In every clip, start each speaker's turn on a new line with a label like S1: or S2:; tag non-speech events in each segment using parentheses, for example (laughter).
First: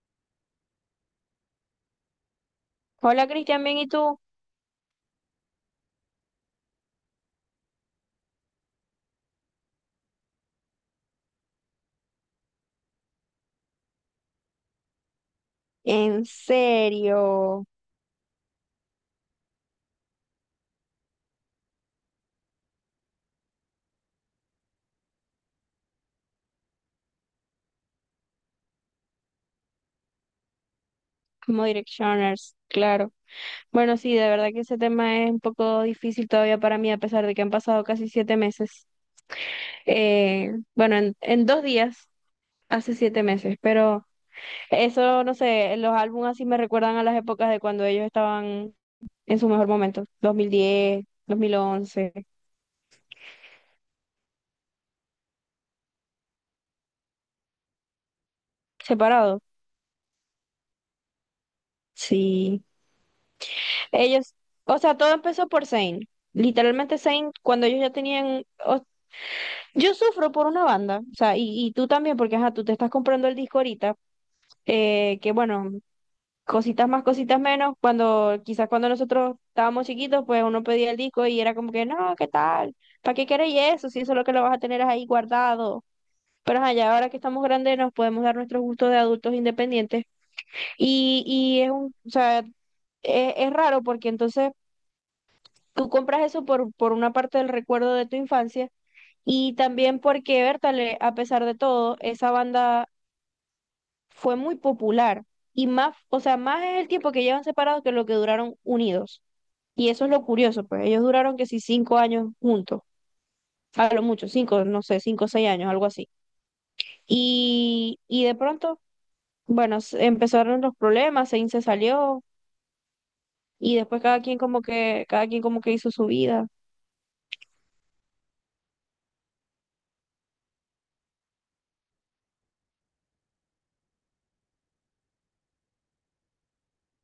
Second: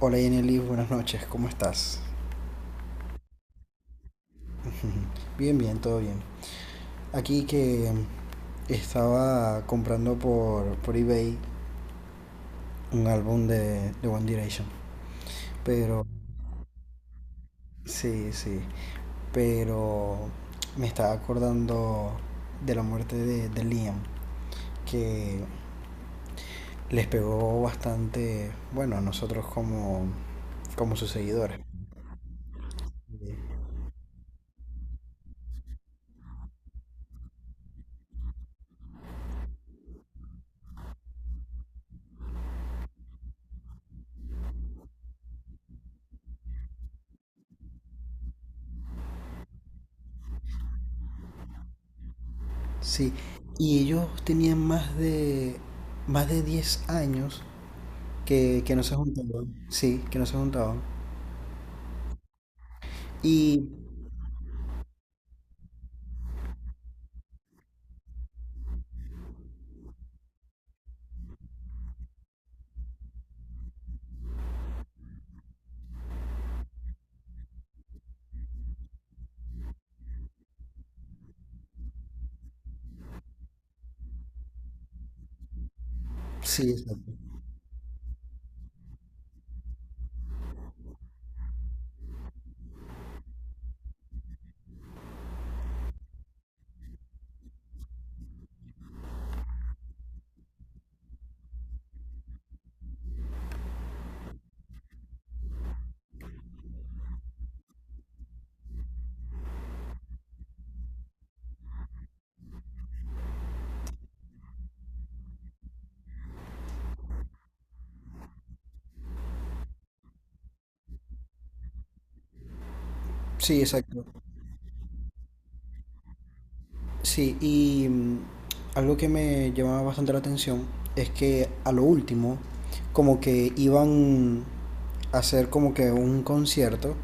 S1: Hola Yeneli, buenas noches, ¿cómo estás?
S2: Hola Cristian, bien, ¿y tú?
S1: Bien, bien, todo bien. Aquí que estaba comprando por eBay un álbum de One Direction. Pero,
S2: ¿En serio?
S1: sí, sí. Pero me estaba acordando de la muerte de Liam, que les pegó bastante, bueno, a nosotros como, como sus seguidores.
S2: Como Directioners, claro. Bueno, sí, de verdad que ese tema es un poco difícil todavía para mí, a pesar de que han pasado casi 7 meses. En 2 días, hace 7 meses, pero eso, no sé, los álbumes así me recuerdan a las épocas de cuando ellos estaban en su mejor momento, dos mil diez, 2011,
S1: Sí, y ellos tenían más de 10 años que no se
S2: separados.
S1: juntaban. Sí, que no se juntaban.
S2: Sí,
S1: Y
S2: ellos, o sea, todo empezó por Zayn. Literalmente Zayn, cuando ellos ya tenían Yo sufro por una banda, o sea, y tú también, porque ajá, tú te estás comprando el disco ahorita, que bueno, cositas más, cositas menos, cuando quizás cuando nosotros estábamos chiquitos, pues uno pedía el disco y era como que, no, ¿qué tal? ¿Para qué queréis eso? Si eso es lo que lo vas a tener ahí guardado. Pero
S1: sí,
S2: ajá, ya ahora
S1: exacto.
S2: que estamos grandes nos podemos dar nuestros gustos de adultos independientes. Y es un, o sea, es raro porque entonces tú compras eso por una parte del recuerdo de tu infancia y también porque Bertale, a pesar de todo, esa banda fue muy popular. Y más, o sea, más es el tiempo que llevan separados que lo que duraron unidos. Y eso es lo curioso, pues ellos duraron que sí 5 años juntos, a lo mucho, cinco, no sé, 5 o 6 años, algo así. Y de pronto, bueno, empezaron los problemas, Zayn se salió,
S1: Sí,
S2: y después
S1: exacto.
S2: cada quien como que, cada quien como que hizo su vida.
S1: Sí, y algo que me llamaba bastante la atención es que a lo último, como que iban a hacer como que un concierto,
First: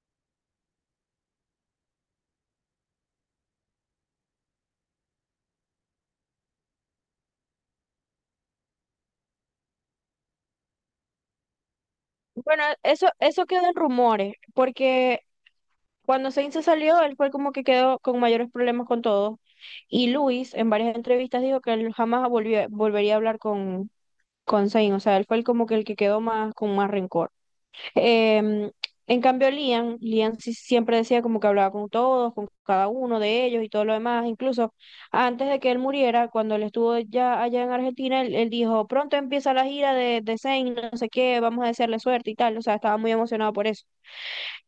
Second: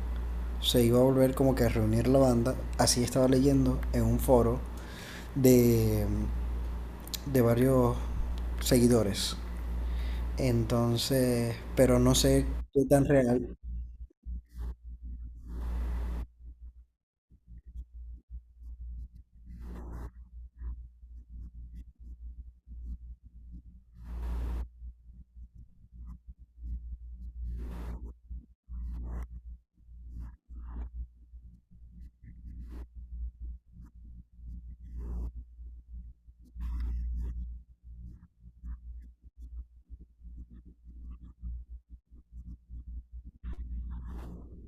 S1: se iba a volver como que a reunir la banda, así estaba leyendo en un foro de, de varios seguidores. Entonces, pero no sé
S2: Bueno,
S1: qué tan
S2: eso
S1: real.
S2: quedó en rumores, porque cuando Sainz se salió, él fue como que quedó con mayores problemas con todo. Y Luis, en varias entrevistas, dijo que él jamás volvería a hablar con Sainz. O sea, él fue el como que el que quedó más con más rencor. Em, en cambio, Liam, Liam sí siempre decía como que hablaba con todos, con cada uno de ellos y todo lo demás. Incluso antes de que él muriera, cuando él estuvo ya allá en Argentina, él dijo, pronto empieza la gira de Zayn, no sé qué, vamos a desearle suerte y tal. O sea, estaba muy emocionado por eso.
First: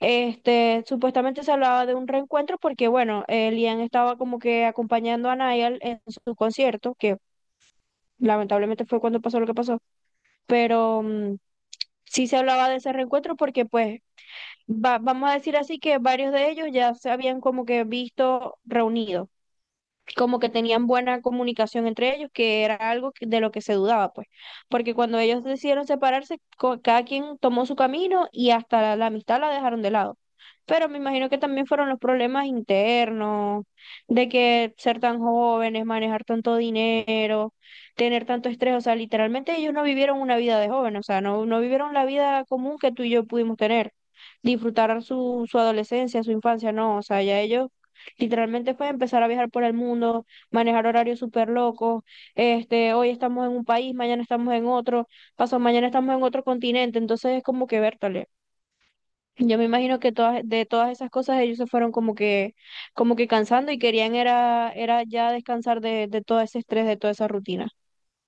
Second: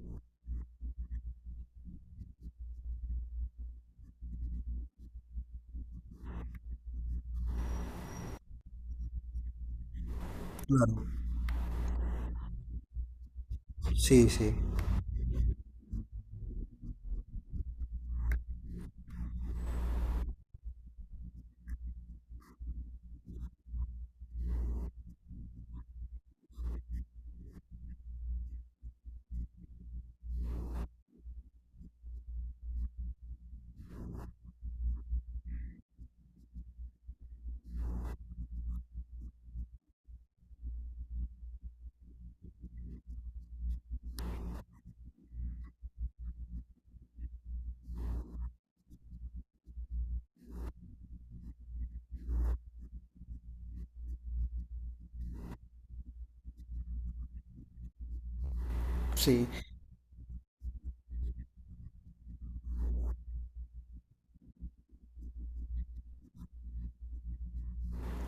S2: Este, supuestamente se hablaba de un reencuentro porque, bueno, Liam estaba como que acompañando a Niall en su concierto, que lamentablemente fue cuando pasó lo que pasó,
S1: Claro,
S2: pero... Sí se hablaba de ese reencuentro porque pues
S1: sí, sí,
S2: vamos a decir así que varios de ellos ya se habían como que visto reunidos, como que tenían buena comunicación entre ellos, que era algo de lo que se dudaba, pues, porque cuando ellos decidieron separarse, cada quien tomó su camino y hasta la amistad la dejaron de lado. Pero me imagino que también fueron los problemas internos, de que ser tan jóvenes, manejar tanto dinero, tener tanto estrés, o sea, literalmente ellos no vivieron una vida de joven, o sea, no, no vivieron la vida común que tú y yo pudimos tener, disfrutar su adolescencia, su infancia, no, o sea, ya ellos literalmente fue empezar a viajar por el mundo, manejar horarios súper locos. Este, hoy estamos en un país, mañana estamos en otro, pasado mañana estamos en otro continente. Entonces es como que vértale.
S1: sí.
S2: Yo me imagino que de todas esas cosas ellos se fueron como que cansando y querían era ya descansar de todo ese estrés, de toda esa rutina.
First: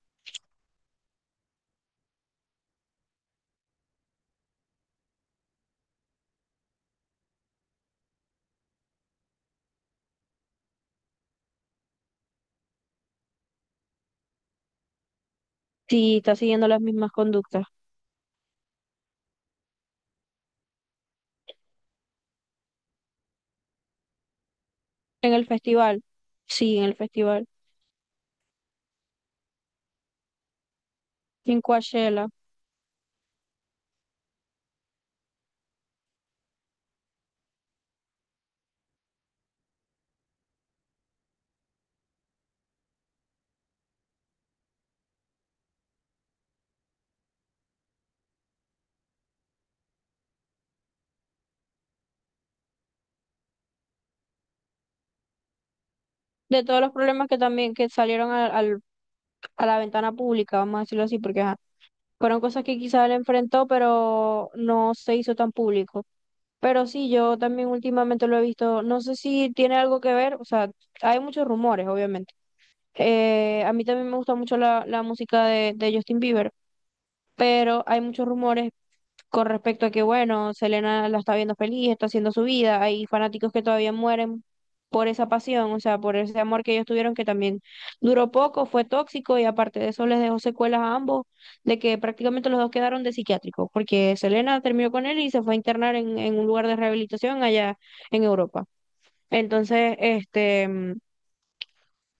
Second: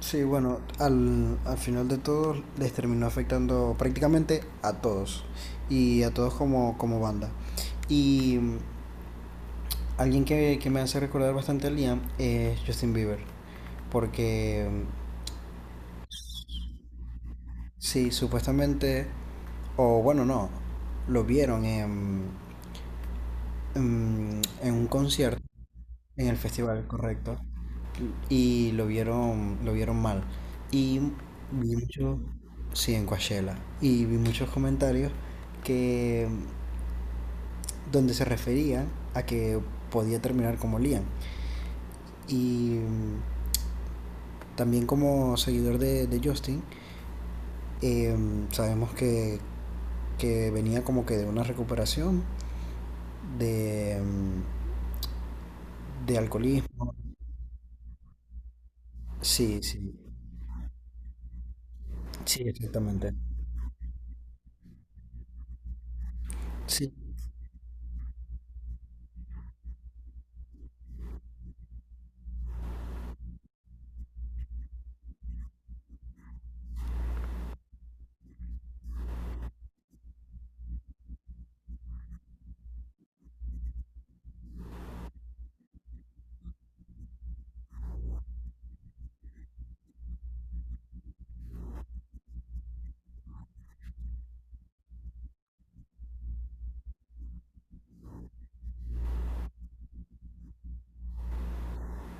S1: Sí, bueno, al final de todo les terminó afectando prácticamente a todos y a todos como, como banda. Y alguien que me hace recordar bastante a Liam es Justin Bieber, porque
S2: Sí, está siguiendo las mismas conductas.
S1: sí, supuestamente, o bueno, no, lo vieron en, en un
S2: En
S1: concierto,
S2: el festival,
S1: en el
S2: sí, en
S1: festival,
S2: el
S1: correcto.
S2: festival.
S1: Y lo vieron mal. Y
S2: En
S1: vi mucho,
S2: Coachella.
S1: sí, en Coachella, y vi muchos comentarios que donde se referían a que podía terminar como Liam. Y también como seguidor de Justin, eh, sabemos que venía como que de una recuperación de, de
S2: De todos los
S1: alcoholismo.
S2: problemas que también que salieron
S1: Sí,
S2: a la
S1: sí,
S2: ventana pública, vamos a decirlo así, porque ajá, fueron
S1: sí,
S2: cosas que quizás él
S1: exactamente.
S2: enfrentó, pero no se hizo tan público. Pero
S1: Sí,
S2: sí, yo también últimamente lo he visto, no sé si tiene algo que ver, o sea, hay muchos rumores, obviamente. A mí también me gusta mucho la música de Justin Bieber, pero hay muchos rumores con respecto a que, bueno, Selena la está viendo feliz, está haciendo su vida, hay fanáticos que todavía mueren por esa pasión, o sea, por ese amor que ellos tuvieron que también duró poco, fue tóxico y aparte de eso les dejó secuelas a ambos, de que prácticamente los dos quedaron de psiquiátricos porque Selena terminó con él y se fue a internar en un lugar de rehabilitación allá en Europa. Entonces, este...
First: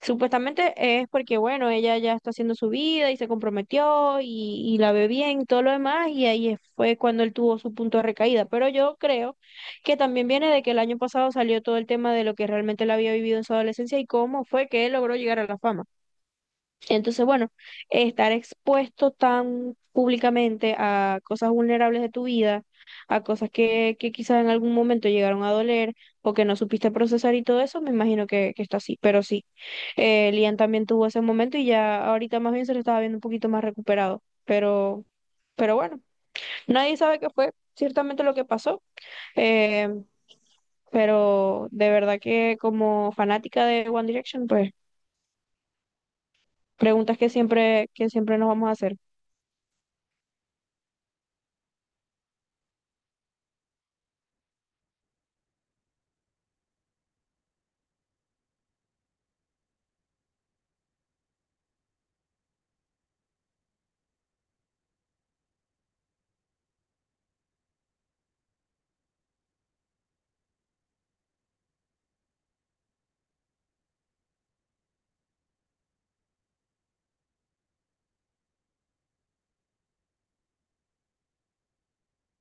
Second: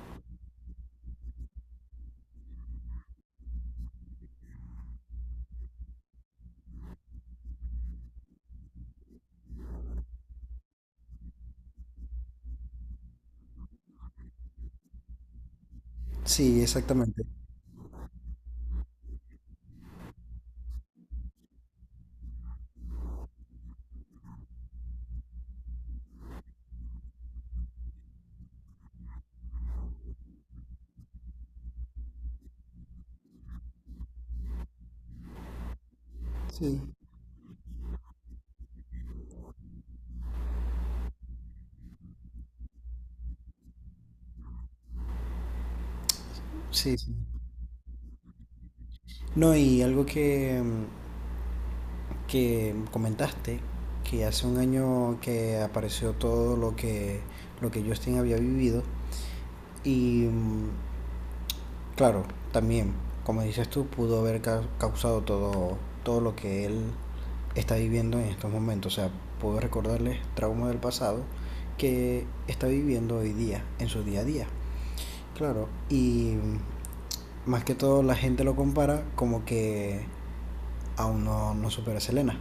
S2: Supuestamente es porque, bueno, ella ya está haciendo su vida y se comprometió y la ve bien y todo lo demás, y ahí fue cuando él tuvo su punto de recaída. Pero yo creo que también viene de que el año pasado salió todo el tema de lo que realmente él había vivido en su adolescencia y cómo fue que él logró llegar a la fama.
S1: sí, exactamente.
S2: Entonces, bueno, estar expuesto tan públicamente a cosas vulnerables de tu vida, a cosas que quizás en algún momento llegaron a doler o que no supiste procesar y todo eso, me imagino que está así. Pero sí, Lian también tuvo ese momento y ya ahorita más bien se lo estaba viendo un poquito más recuperado. Pero bueno,
S1: Sí,
S2: nadie sabe qué fue ciertamente lo que pasó. Eh, pero de verdad que como fanática de One Direction, pues
S1: sí, sí.
S2: preguntas que siempre nos vamos a hacer.
S1: No, y algo que comentaste, que hace un año que apareció todo lo que Justin había vivido, y claro, también, como dices tú, pudo haber causado todo, todo lo que él está viviendo en estos momentos, o sea, pudo recordarles traumas del pasado que está viviendo hoy día, en su día a día, claro, y más que todo la gente lo compara como que aún no, no supera a Selena.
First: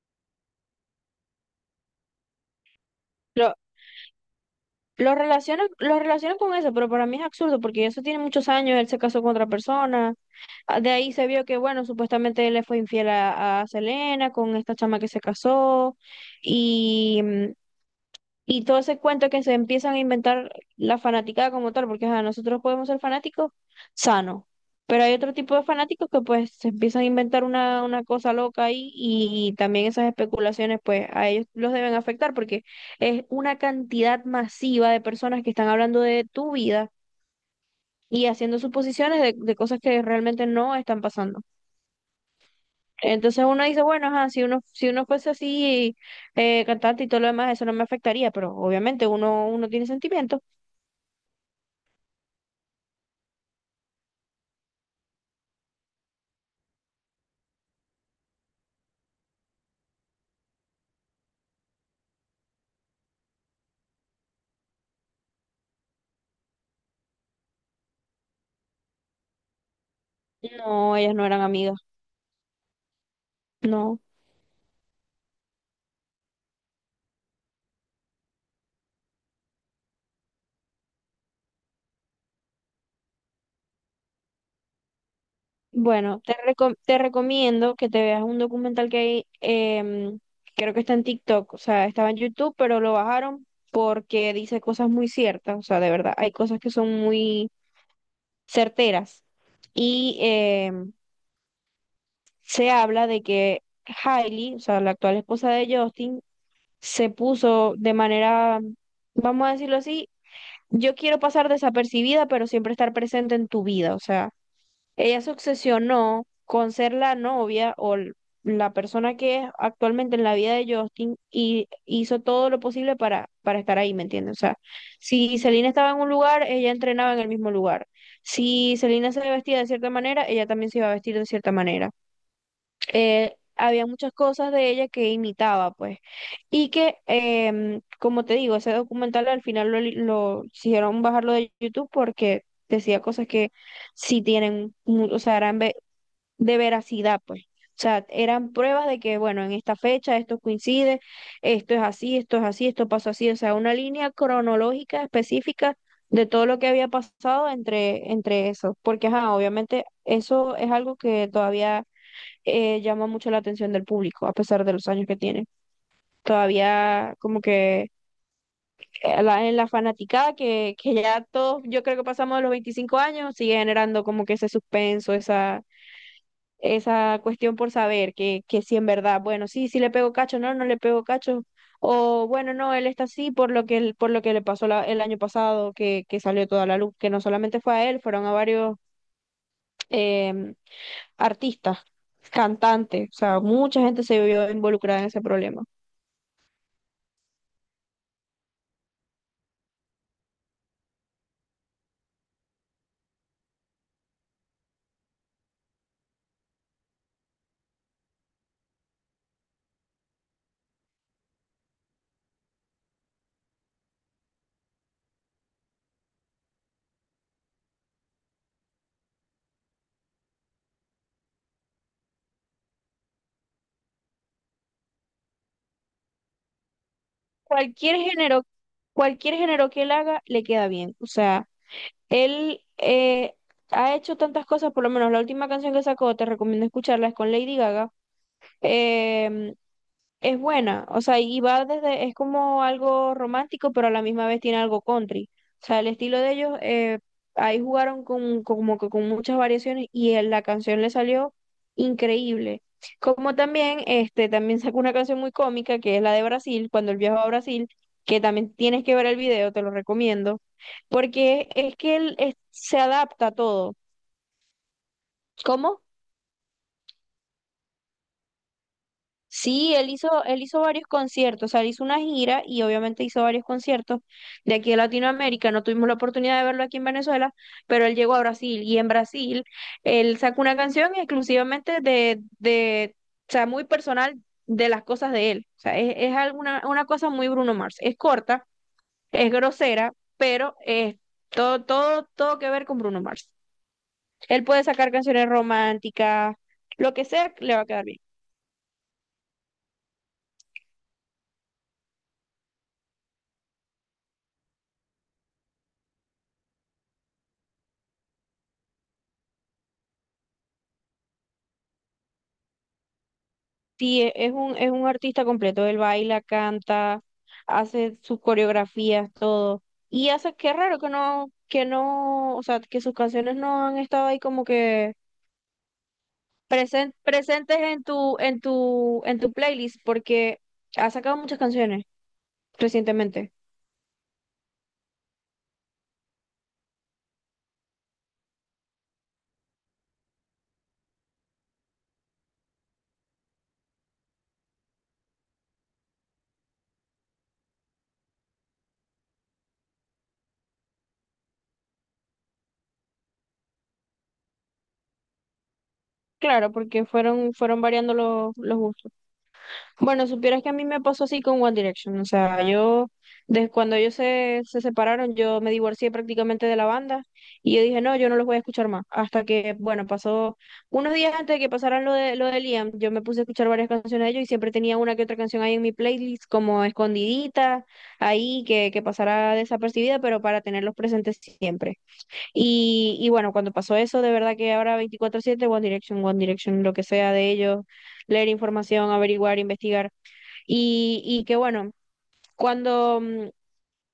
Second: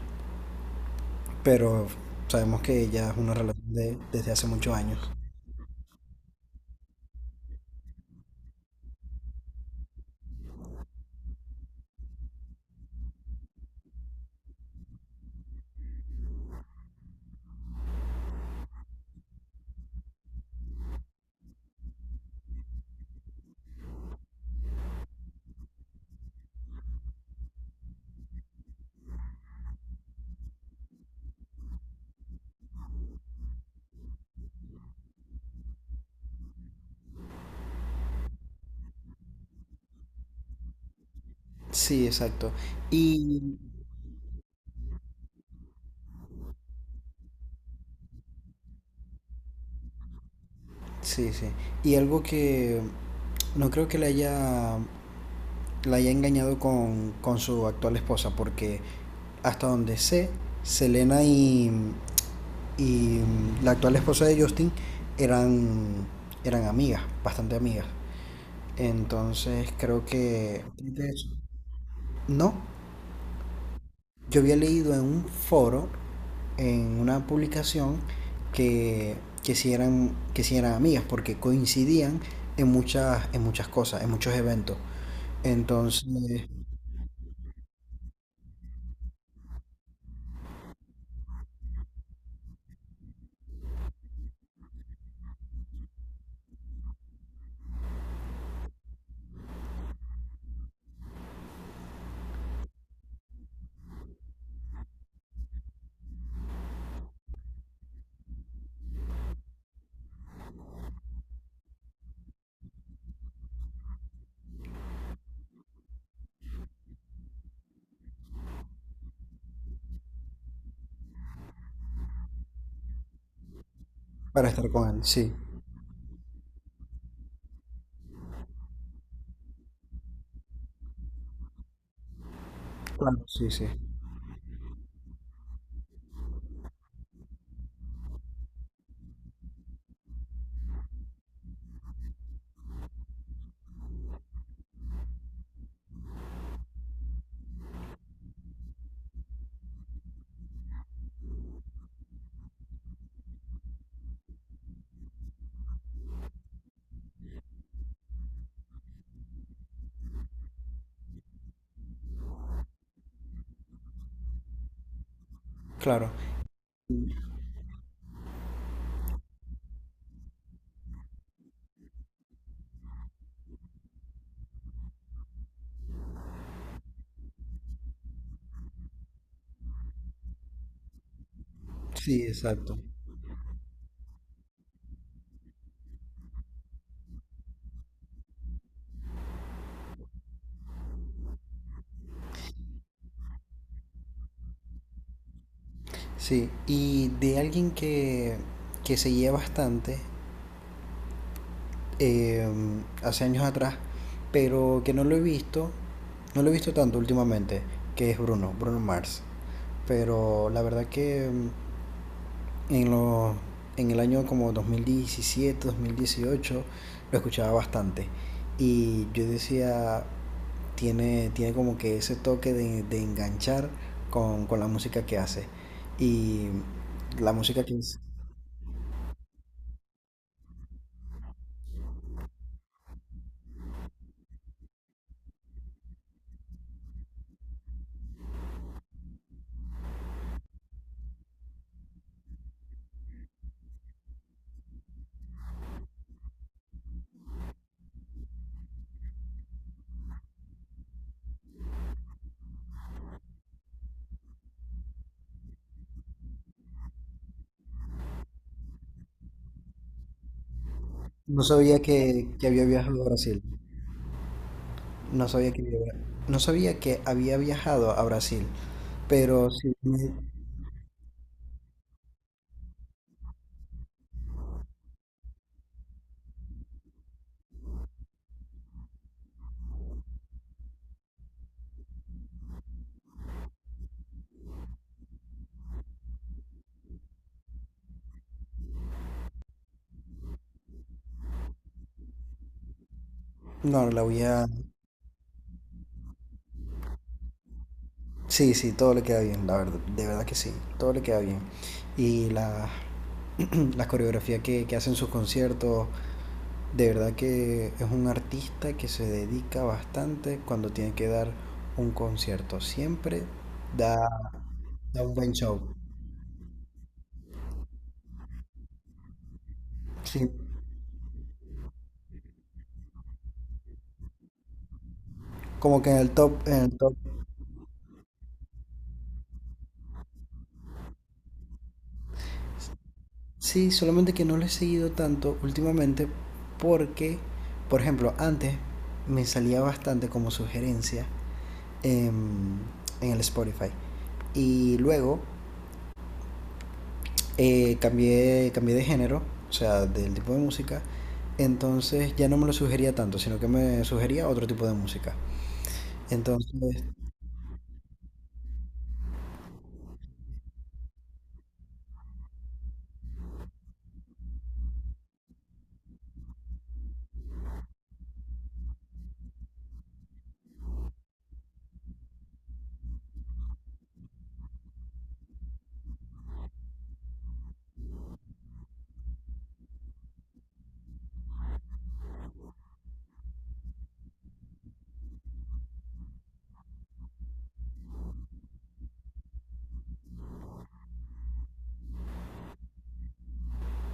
S1: Pero sabemos que ya es una
S2: Lo,
S1: relación de, desde hace muchos años.
S2: lo relacionan con eso, pero para mí es absurdo porque eso tiene muchos años, él se casó con otra persona. Ah, de ahí se vio que, bueno, supuestamente él le fue infiel a Selena con esta chama que se casó. Y, mm, y todo ese cuento que se empiezan a inventar la fanaticada como tal, porque ajá, nosotros podemos ser fanáticos sanos, pero hay otro tipo de fanáticos que pues se empiezan a inventar una cosa loca ahí y también esas especulaciones pues a ellos los deben afectar porque es una cantidad masiva de personas que están hablando de tu vida y haciendo suposiciones de cosas que realmente no están pasando.
S1: Sí, exacto.
S2: Entonces
S1: Y
S2: uno dice, bueno, ajá, si uno fuese así cantante y todo lo demás, eso no me afectaría, pero obviamente uno tiene sentimientos.
S1: sí, sí. Y algo que no creo que le haya, la haya engañado con su actual esposa, porque hasta donde sé, Selena y la actual esposa de Justin eran, eran amigas, bastante amigas. Entonces creo que creo
S2: No,
S1: que
S2: ellas no
S1: eso.
S2: eran amigas,
S1: No,
S2: no.
S1: yo había leído en un foro, en una publicación, que, que si eran amigas, porque coincidían en muchas cosas, en muchos eventos.
S2: Bueno,
S1: Entonces,
S2: te recomiendo que te veas un documental que hay, em, creo que está en TikTok, o sea, estaba en YouTube, pero lo bajaron porque dice cosas muy ciertas, o sea, de verdad, hay cosas que son muy certeras. Y em, se habla de que Hailey, o sea, la actual esposa de Justin, se puso de manera, vamos a decirlo así, yo quiero pasar desapercibida, pero siempre estar presente en tu vida, o sea. Ella se obsesionó con ser la novia la persona que es actualmente en la vida de Justin y hizo todo lo posible para estar ahí, ¿me entiendes? O
S1: para
S2: sea,
S1: estar con él, sí.
S2: si Selena estaba en un lugar, ella entrenaba en el mismo lugar. Si Selena se vestía de cierta manera, ella también se iba a vestir de cierta manera,
S1: Claro, sí, sí.
S2: había muchas cosas de ella que imitaba, pues. Y que, em, como te digo, ese documental al final lo hicieron bajarlo de YouTube porque decía cosas que sí tienen, o sea, eran de veracidad, pues. O sea, eran pruebas de que, bueno, en esta fecha esto coincide, esto es así, esto es así, esto pasó así, o sea, una línea cronológica específica de todo lo que había pasado entre, entre eso, porque, ajá, obviamente eso es algo que todavía llama mucho la atención del público, a pesar de los años que tiene.
S1: Claro.
S2: Todavía como que en la fanaticada, que ya todos, yo creo que pasamos de los 25 años, sigue generando como que ese suspenso, esa cuestión por saber que si en verdad, bueno, sí, sí le pego cacho, no, no le pego cacho.
S1: Sí,
S2: O bueno, no,
S1: exacto.
S2: él está así por lo que, por lo que le pasó el año pasado, que salió toda la luz, que no solamente fue a él, fueron a varios em, artistas, cantantes, o sea, mucha gente se vio involucrada en ese problema.
S1: Sí. Y de alguien que seguía bastante eh, hace años atrás, pero que no lo he visto, no lo he visto tanto últimamente, que es Bruno, Bruno Mars. Pero la verdad que en, lo, en el año como 2017, 2018, lo escuchaba bastante. Y yo decía, tiene, tiene como que ese toque de enganchar con la música que hace. Y la música que...
S2: Cualquier
S1: es-
S2: género, cualquier género que él haga, le queda bien. O sea, él ha hecho tantas cosas, por lo menos la última canción que sacó, te recomiendo escucharla, es con Lady Gaga. Em, es buena, o sea, y va desde, es como algo romántico, pero a la misma vez tiene algo country. O sea, el estilo de ellos, ahí jugaron con, como que con muchas variaciones y en la canción le salió increíble. Como también, este, también sacó una canción muy cómica que es la de Brasil, cuando él viajó a Brasil, que también tienes que ver el video, te lo recomiendo
S1: No
S2: porque es
S1: sabía
S2: que
S1: que había
S2: se
S1: viajado a
S2: adapta a
S1: Brasil.
S2: todo.
S1: No sabía que
S2: ¿Cómo?
S1: había, no sabía que había viajado a Brasil. Pero
S2: Sí, él hizo, él hizo varios conciertos, o sea, él hizo una gira y obviamente hizo varios conciertos de aquí de Latinoamérica. No tuvimos la oportunidad de verlo aquí en Venezuela, pero él llegó a Brasil y en Brasil él sacó una canción exclusivamente o sea, muy personal de las cosas de él. O sea, es alguna, una cosa muy Bruno Mars. Es corta, es grosera, pero es todo, todo, todo que ver con Bruno Mars.
S1: no, la voy
S2: Él
S1: a,
S2: puede sacar canciones románticas, lo que sea, le va a quedar bien.
S1: sí, sí, todo le queda bien, la verdad, de verdad que sí, todo le queda bien. Y la, (clears throat) las coreografías que hacen sus conciertos, de verdad que es un artista que se dedica bastante cuando tiene que dar un concierto. Siempre da,
S2: Sí, es un
S1: da un
S2: artista
S1: buen
S2: completo.
S1: show.
S2: Él baila, canta, hace sus coreografías, todo. Y
S1: Sí,
S2: hace, qué raro que no, o sea, que sus canciones no han estado ahí como que
S1: como que en el top, en el top.
S2: presentes en tu, en tu, en tu playlist, porque ha sacado muchas canciones recientemente.
S1: Sí, solamente que no lo he seguido tanto últimamente porque, por ejemplo, antes me salía bastante como sugerencia en, en el Spotify. Y luego cambié, cambié de género, o sea, del tipo de música. Entonces ya no me lo sugería tanto, sino que me sugería otro tipo de música.
S2: Claro,
S1: Entonces,
S2: porque fueron, fueron variando los gustos. Bueno, supieras que a mí me pasó así con One Direction. O sea, yo, desde cuando ellos se separaron, yo me divorcié prácticamente de la banda y yo dije, no, yo no los voy a escuchar más. Hasta que, bueno, pasó unos días antes de que pasaran lo de Liam, yo me puse a escuchar varias canciones de ellos y siempre tenía una que otra canción ahí en mi playlist, como escondidita, ahí que pasara desapercibida, pero para tenerlos presentes siempre. Y bueno, cuando pasó eso, de verdad que ahora 24/7 One Direction, One Direction, lo que sea de ellos, leer información, averiguar, investigar. Y que bueno, cuando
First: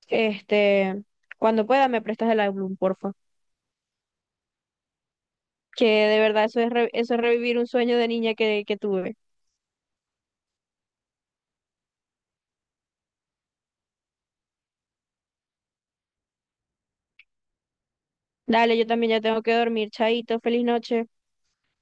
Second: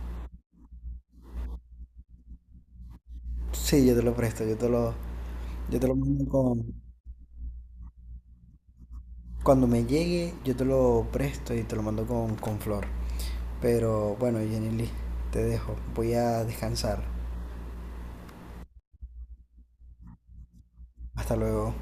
S2: este, cuando pueda me prestas el álbum, porfa.
S1: sí, yo te lo presto, yo
S2: Que
S1: te lo
S2: de
S1: mando
S2: verdad eso
S1: con...
S2: eso es revivir un sueño de niña que tuve.
S1: Cuando me llegue, yo te lo presto y te lo mando con flor. Pero bueno, Jenny Lee, te dejo. Voy a descansar.
S2: Dale, yo también ya tengo que dormir. Chaito, feliz noche.
S1: Hasta luego.